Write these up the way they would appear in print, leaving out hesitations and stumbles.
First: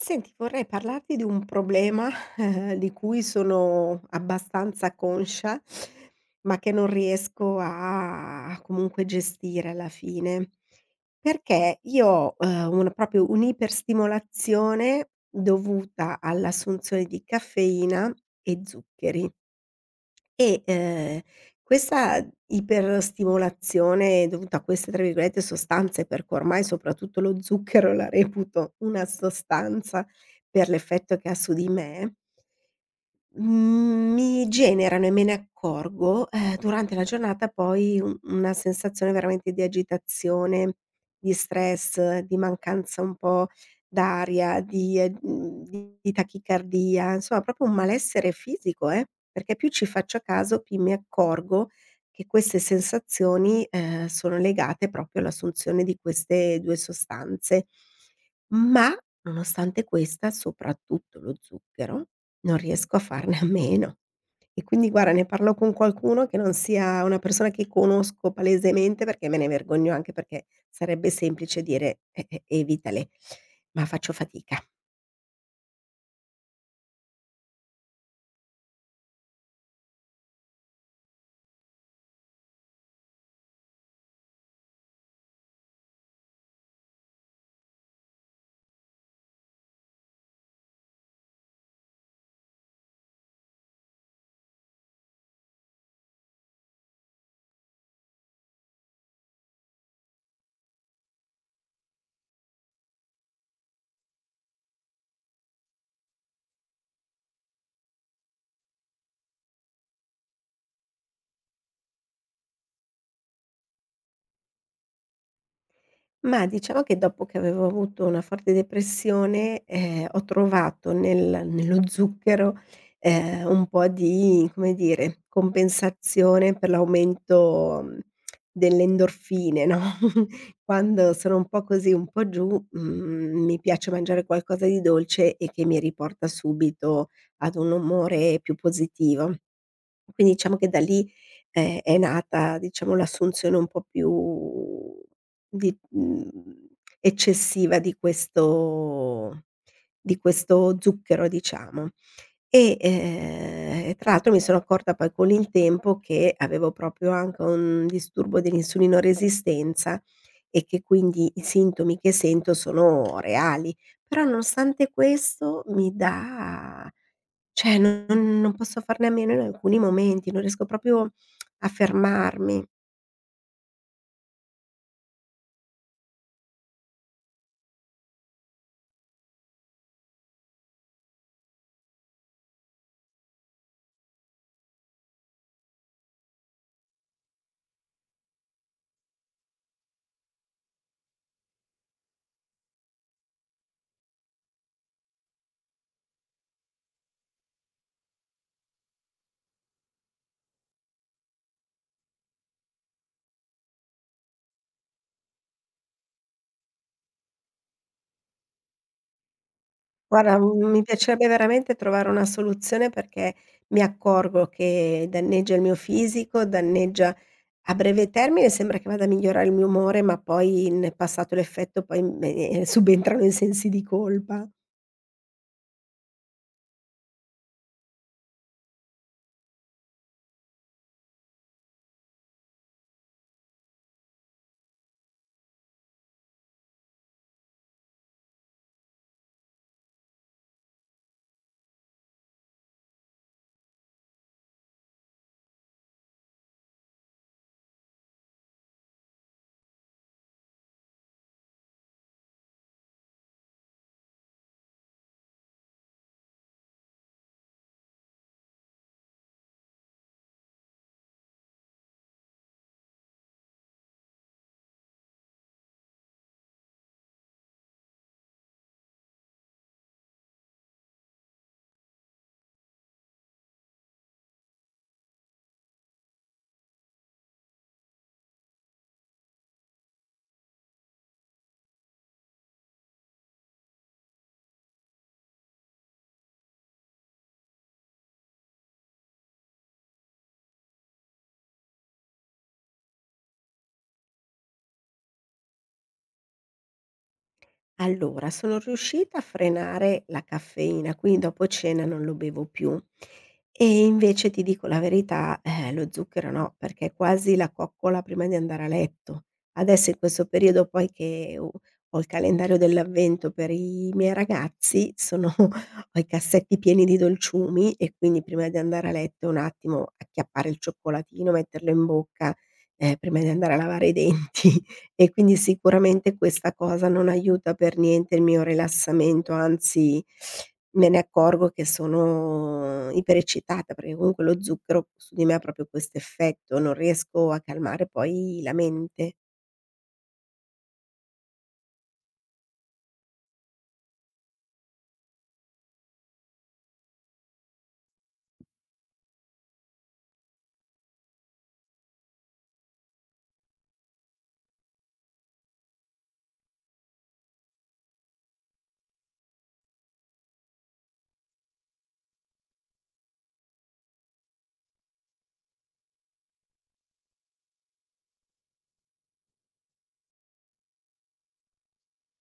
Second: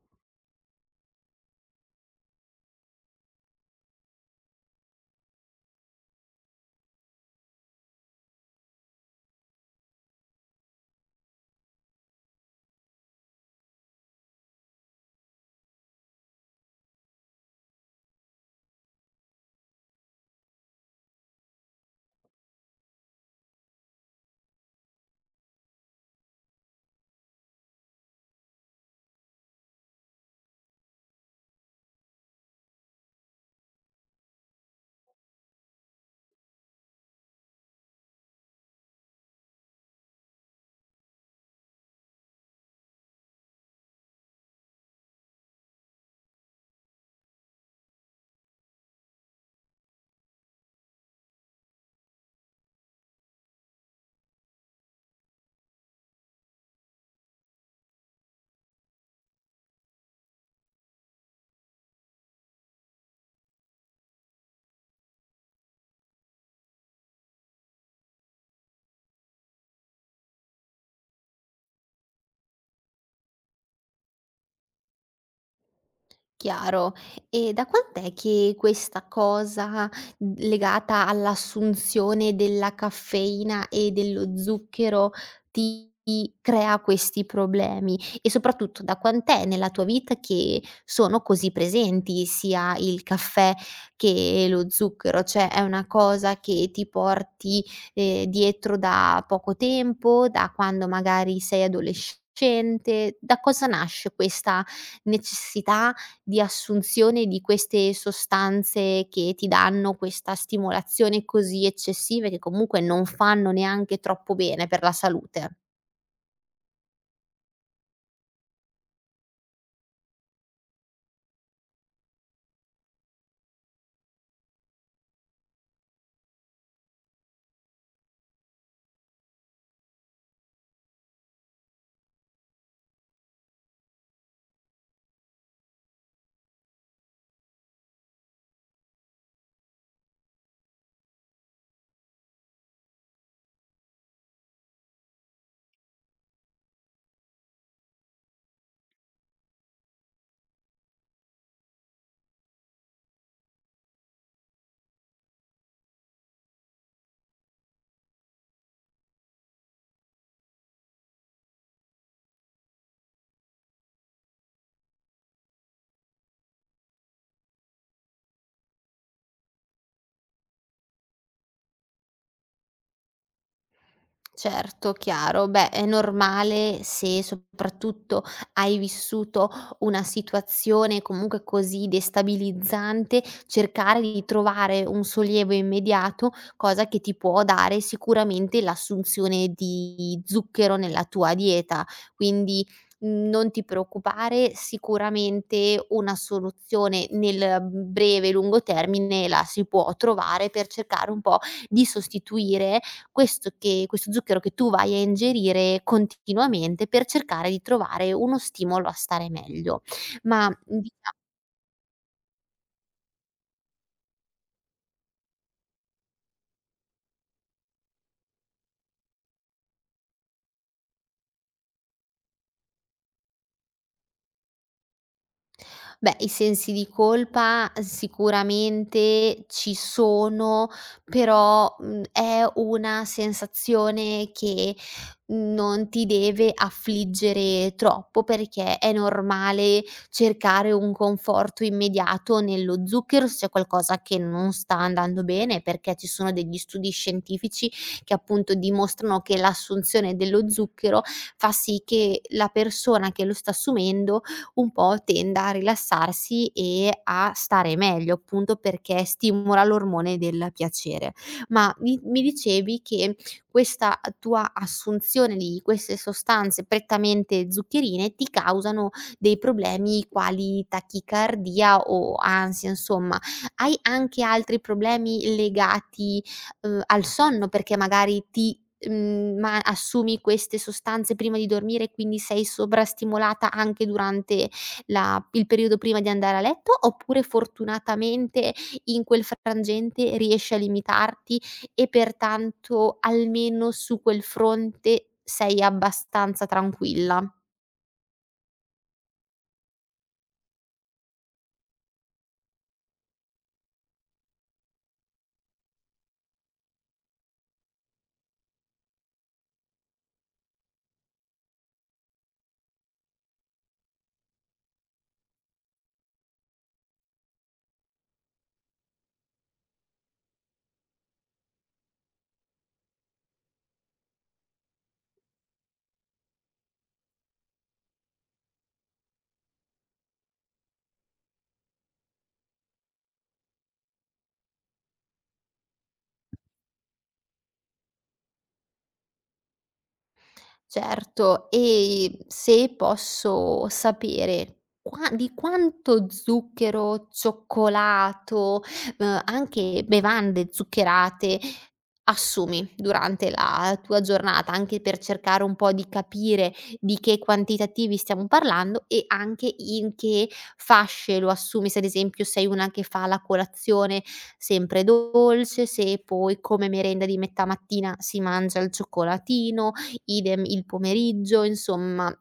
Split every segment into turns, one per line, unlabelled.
Senti, vorrei parlarti di un problema di cui sono abbastanza conscia, ma che non riesco a comunque gestire alla fine. Perché io ho, una proprio un'iperstimolazione dovuta all'assunzione di caffeina e zuccheri. E, ehm, questa iperstimolazione dovuta a queste, tra virgolette, "sostanze", perché ormai soprattutto lo zucchero la reputo una sostanza per l'effetto che ha su di me. Mhmm, mi generano e me ne accorgo, durante la giornata poi u una sensazione veramente di agitazione, di stress, di mancanza un po' d'aria, di di tachicardia, insomma proprio un malessere fisico, perché più ci faccio a caso, più mi accorgo che queste sensazioni, sono legate proprio all'assunzione di queste 2 sostanze. Ma nonostante questa, soprattutto lo zucchero, non riesco a farne a meno. E quindi guarda, ne parlo con qualcuno che non sia una persona che conosco palesemente, perché me ne vergogno, anche perché sarebbe semplice dire: Evitale", ma faccio fatica.
Chiaro. E da quant'è che questa cosa, legata all'assunzione della caffeina e dello zucchero ti crea questi problemi? E soprattutto da quant'è nella tua vita che sono così presenti sia il caffè che lo zucchero? Cioè è una cosa che ti porti, dietro da poco tempo, da quando magari sei adolescente? Da cosa nasce questa necessità di assunzione di queste sostanze che ti danno questa stimolazione così eccessiva e che comunque non fanno neanche troppo bene per la salute.
Ma diciamo che dopo che avevo avuto una forte depressione, ho trovato nello zucchero, un po' di, come dire, compensazione per l'aumento, mhmm, delle endorfine, no? Quando sono un po' così, un po' giù, mhmm, mi piace mangiare qualcosa di dolce e che mi riporta subito ad un umore più positivo. Quindi diciamo che da lì, è nata, diciamo, l'assunzione un po' più di mhmm, eccessiva di questo zucchero, diciamo. Tra l'altro mi sono accorta poi con il tempo che avevo proprio anche un disturbo dell'insulinoresistenza e che quindi i sintomi che sento sono reali. Però nonostante questo mi dà, cioè non posso farne a meno in alcuni momenti, non riesco proprio a fermarmi.
Certo, chiaro. Beh, è normale se soprattutto hai vissuto una situazione comunque così destabilizzante, cercare di trovare un sollievo immediato, cosa che ti può dare sicuramente l'assunzione di zucchero nella tua dieta. Quindi non ti preoccupare, sicuramente una soluzione nel breve e lungo termine la si può trovare per cercare un po' di sostituire questo zucchero che tu vai a ingerire continuamente per cercare di trovare uno stimolo a stare meglio.
Guarda,
Ma,
mhmm,
mhmm,
mi piacerebbe veramente trovare una soluzione, perché mi accorgo che danneggia il mio fisico, danneggia. A breve termine sembra che vada a migliorare il mio umore, ma poi, n passato l'effetto, poi me subentrano i sensi di colpa.
Beh, i sensi di colpa sicuramente ci sono, però, è una sensazione che non ti deve affliggere troppo, perché è normale cercare un conforto immediato nello zucchero, se c'è qualcosa che non sta andando bene, perché ci sono degli studi scientifici che appunto dimostrano che l'assunzione dello zucchero fa sì che la persona che lo sta assumendo un po' tenda a rilassarsi e a stare meglio, appunto perché stimola l'ormone del piacere. Ma mi dicevi che questa tua assunzione di queste sostanze prettamente zuccherine ti causano dei problemi quali tachicardia o ansia, insomma. Hai anche altri problemi legati, al sonno? Perché magari ti mhmm, ma assumi queste sostanze prima di dormire, quindi sei sovrastimolata anche durante la il periodo prima di andare a letto, oppure fortunatamente in quel frangente riesci a limitarti e pertanto almeno su quel fronte sei abbastanza tranquilla?
Allora, sono riuscita a frenare la caffeina, quindi dopo cena non lo bevo più. E invece ti dico la verità, lo zucchero no, perché è quasi la coccola prima di andare a letto. Adesso in questo periodo poi che ho ho il calendario dell'avvento per i miei ragazzi, sono ho i cassetti pieni di dolciumi e quindi prima di andare a letto un attimo acchiappare il cioccolatino, metterlo in bocca, prima di andare a lavare i denti. E quindi sicuramente questa cosa non aiuta per niente il mio rilassamento, anzi me ne accorgo che sono iperecitata, perché comunque lo zucchero su di me ha proprio questo effetto, non riesco a calmare poi la mente.
Certo, e se posso sapere qua di quanto zucchero, cioccolato, anche bevande zuccherate assumi durante la tua giornata, anche per cercare un po' di capire di che quantitativi stiamo parlando e anche in che fasce lo assumi, se ad esempio sei una che fa la colazione sempre dolce, se poi come merenda di metà mattina si mangia il cioccolatino, idem il pomeriggio, insomma.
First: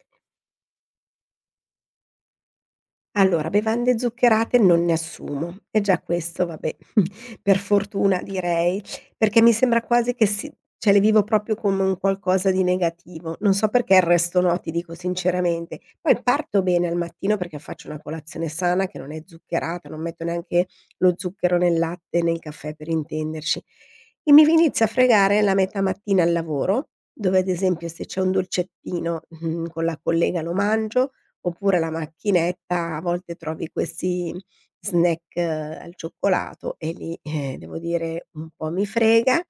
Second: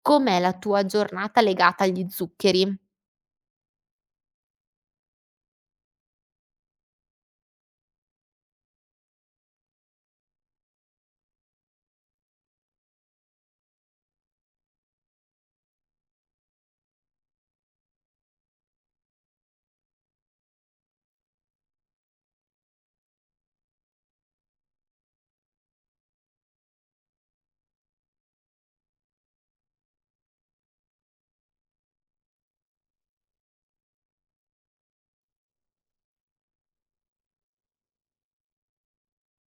Com'è la tua giornata legata agli zuccheri?
Allora, bevande zuccherate non ne assumo e già questo vabbè, per fortuna direi, perché mi sembra quasi che si, cioè le vivo proprio come un qualcosa di negativo. Non so perché il resto no, ti dico sinceramente. Poi parto bene al mattino perché faccio una colazione sana che non è zuccherata, non metto neanche lo zucchero nel latte e nel caffè, per intenderci. E mi v inizia a fregare la metà mattina al lavoro, dove ad esempio se c'è un dolcettino, mhmm, con la collega lo mangio. Oppure alla macchinetta a volte trovi questi snack, al cioccolato e lì, devo dire un po' mi frega.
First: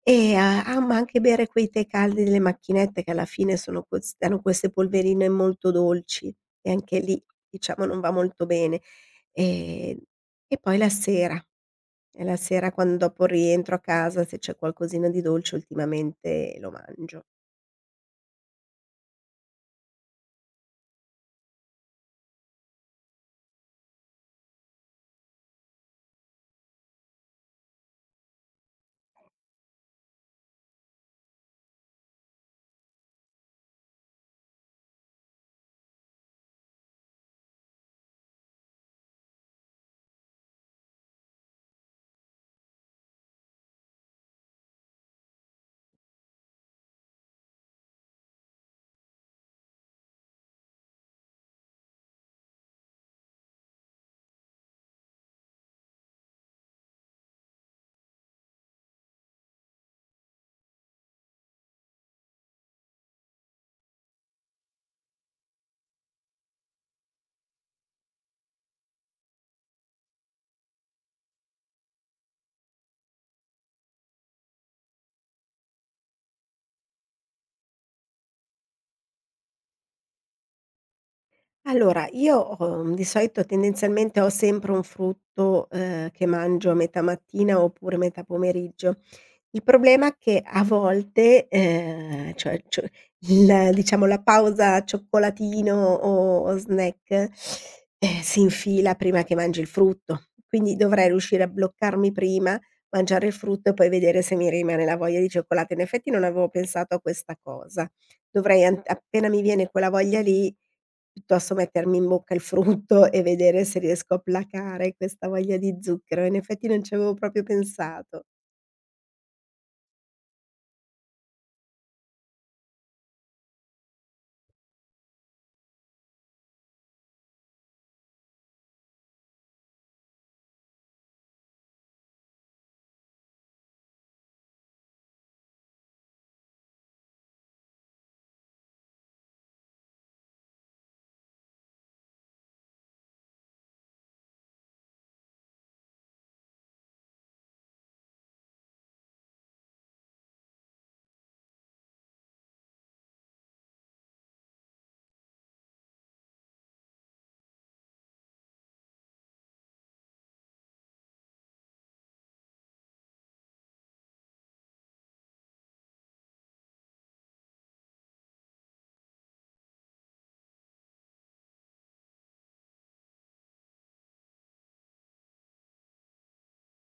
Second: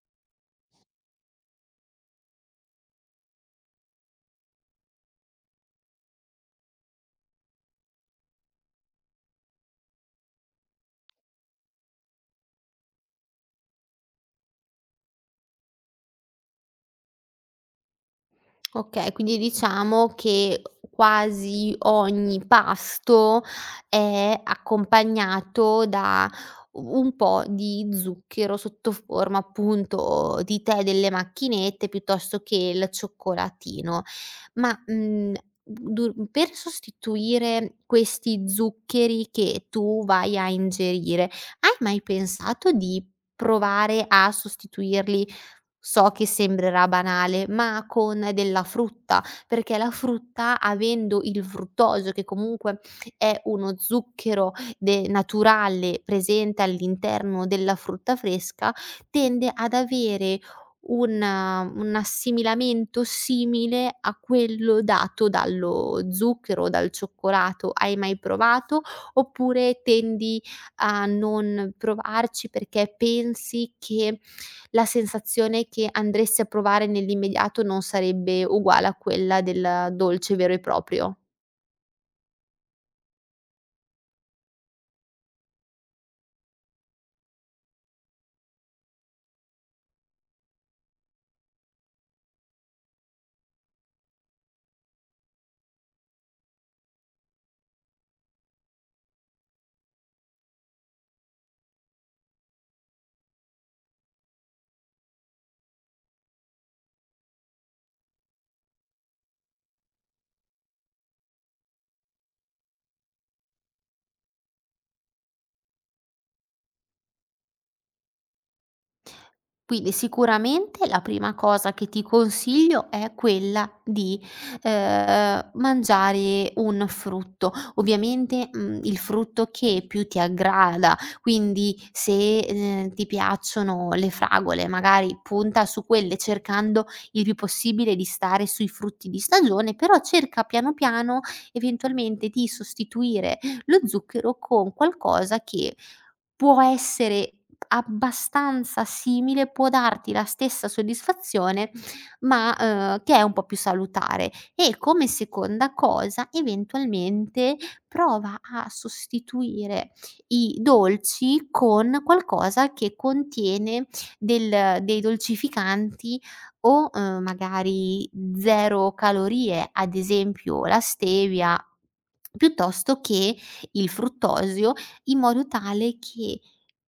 Ma anche bere quei tè caldi delle macchinette che alla fine sono quest hanno queste polverine molto dolci, e anche lì diciamo non va molto bene. Ehm, e poi la sera, e la sera quan dopo rientro a casa, se c'è qualcosina di dolce ultimamente lo mangio.
Okay, quindi diciamo che quasi ogni pasto è accompagnato da u un po' di zucchero sotto forma, appunto, di tè delle macchinette piuttosto che il cioccolatino. Ma, mhmm, du Per sostituire questi zuccheri che tu vai a ingerire, hai mai pensato di provare a sostituirli. So che sembrerà banale, ma con della frutta, perché la frutta, avendo il fruttosio, che comunque è uno zucchero de naturale presente all'interno della frutta fresca, tende ad avere un assimilamento simile a quello dato dallo zucchero, dal cioccolato. Hai mai provato? Oppure tendi a non provarci perché pensi che la sensazione che andresti a provare nell'immediato non sarebbe uguale a quella del dolce vero e proprio.
Allora, io, di solito tendenzialmente ho sempre un frutto, che mangio a metà mattina oppure metà pomeriggio. Il problema è che a volte, cioè il diciamo la pausa cioccolatino o snack, si infila prima che mangi il frutto, quindi dovrei riuscire a bloccarmi prima, mangiare il frutto e poi vedere se mi rimane la voglia di cioccolato. In effetti non avevo pensato a questa cosa. Dovrei an appena mi viene quella voglia lì, piuttosto mettermi in bocca il frutto e vedere se riesco a placare questa voglia di zucchero. In effetti non ci avevo proprio pensato.
Quindi sicuramente la prima cosa che ti consiglio è quella di, mangiare un frutto. Ovviamente, il frutto che più ti aggrada, quindi se, ti piacciono le fragole, magari punta su quelle cercando il più possibile di stare sui frutti di stagione, però cerca piano piano eventualmente di sostituire lo zucchero con qualcosa che può essere abbastanza simile, può darti la stessa soddisfazione, ma, che è un po' più salutare. E come seconda cosa, eventualmente prova a sostituire i dolci con qualcosa che contiene del dei dolcificanti o, magari 0 calorie, ad esempio la stevia piuttosto che il fruttosio, in modo tale che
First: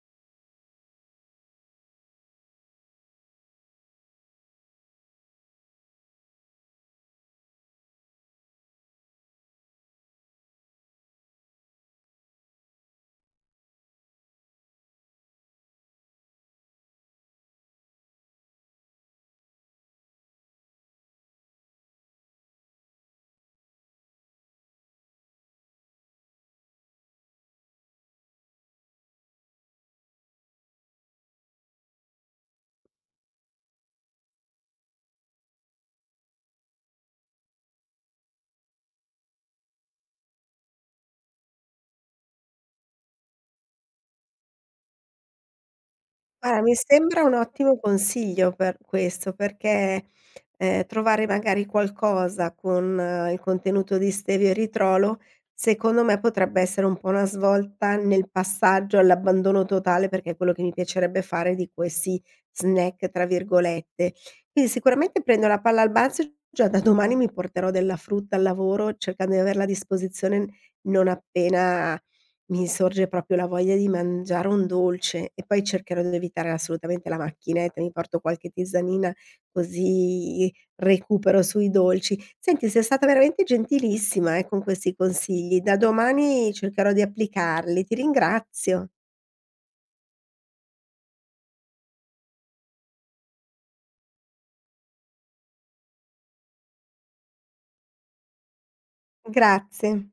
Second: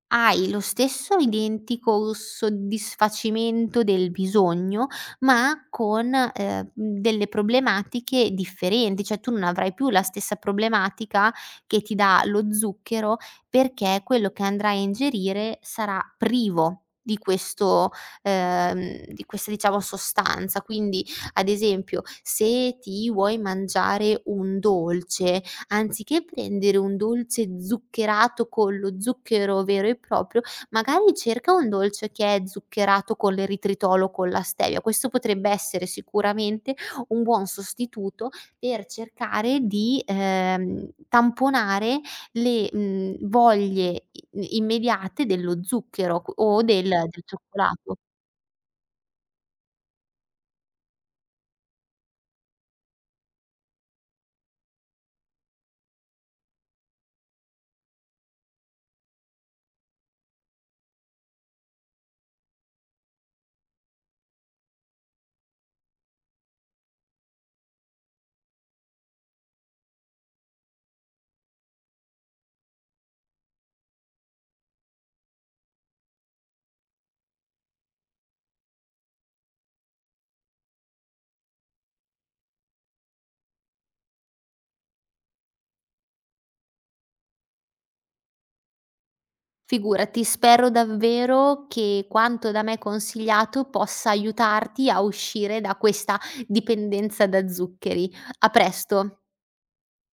hai lo stesso identico soddisfacimento del bisogno, ma con, delle problematiche differenti, cioè tu non avrai più la stessa problematica che ti dà lo zucchero, perché quello che andrai a ingerire sarà privo di questo, di questa, diciamo, sostanza. Quindi, ad esempio, se ti vuoi mangiare un dolce, anziché prendere un dolce zuccherato con lo zucchero vero e proprio, magari cerca un dolce che è zuccherato con l'eritritolo o con la stevia. Questo potrebbe essere sicuramente un buon sostituto per cercare di, tamponare le, voglie i immediate dello zucchero o
Guarda, mi
del
sembra un ottimo
cioccolato.
consiglio per questo, perché, trovare magari qualcosa con, il contenuto di stevia e eritrolo, secondo me potrebbe essere un po' una svolta nel passaggio all'abbandono totale, perché è quello che mi piacerebbe fare di questi "snack" tra virgolette. Quindi sicuramente prendo la palla al balzo e già da domani mi porterò della frutta al lavoro, cercando di averla a disposizione non appena mi sorge proprio la voglia di mangiare un dolce, e poi cercherò di evitare assolutamente la macchinetta, mi porto qualche tisanina così recupero sui dolci. Senti, sei stata veramente gentilissima, con questi consigli. Da domani cercherò di applicarli. Ti ringrazio.
Figurati, spero davvero che quanto da me consigliato possa aiutarti a uscire da questa dipendenza da zuccheri. A presto.
Grazie.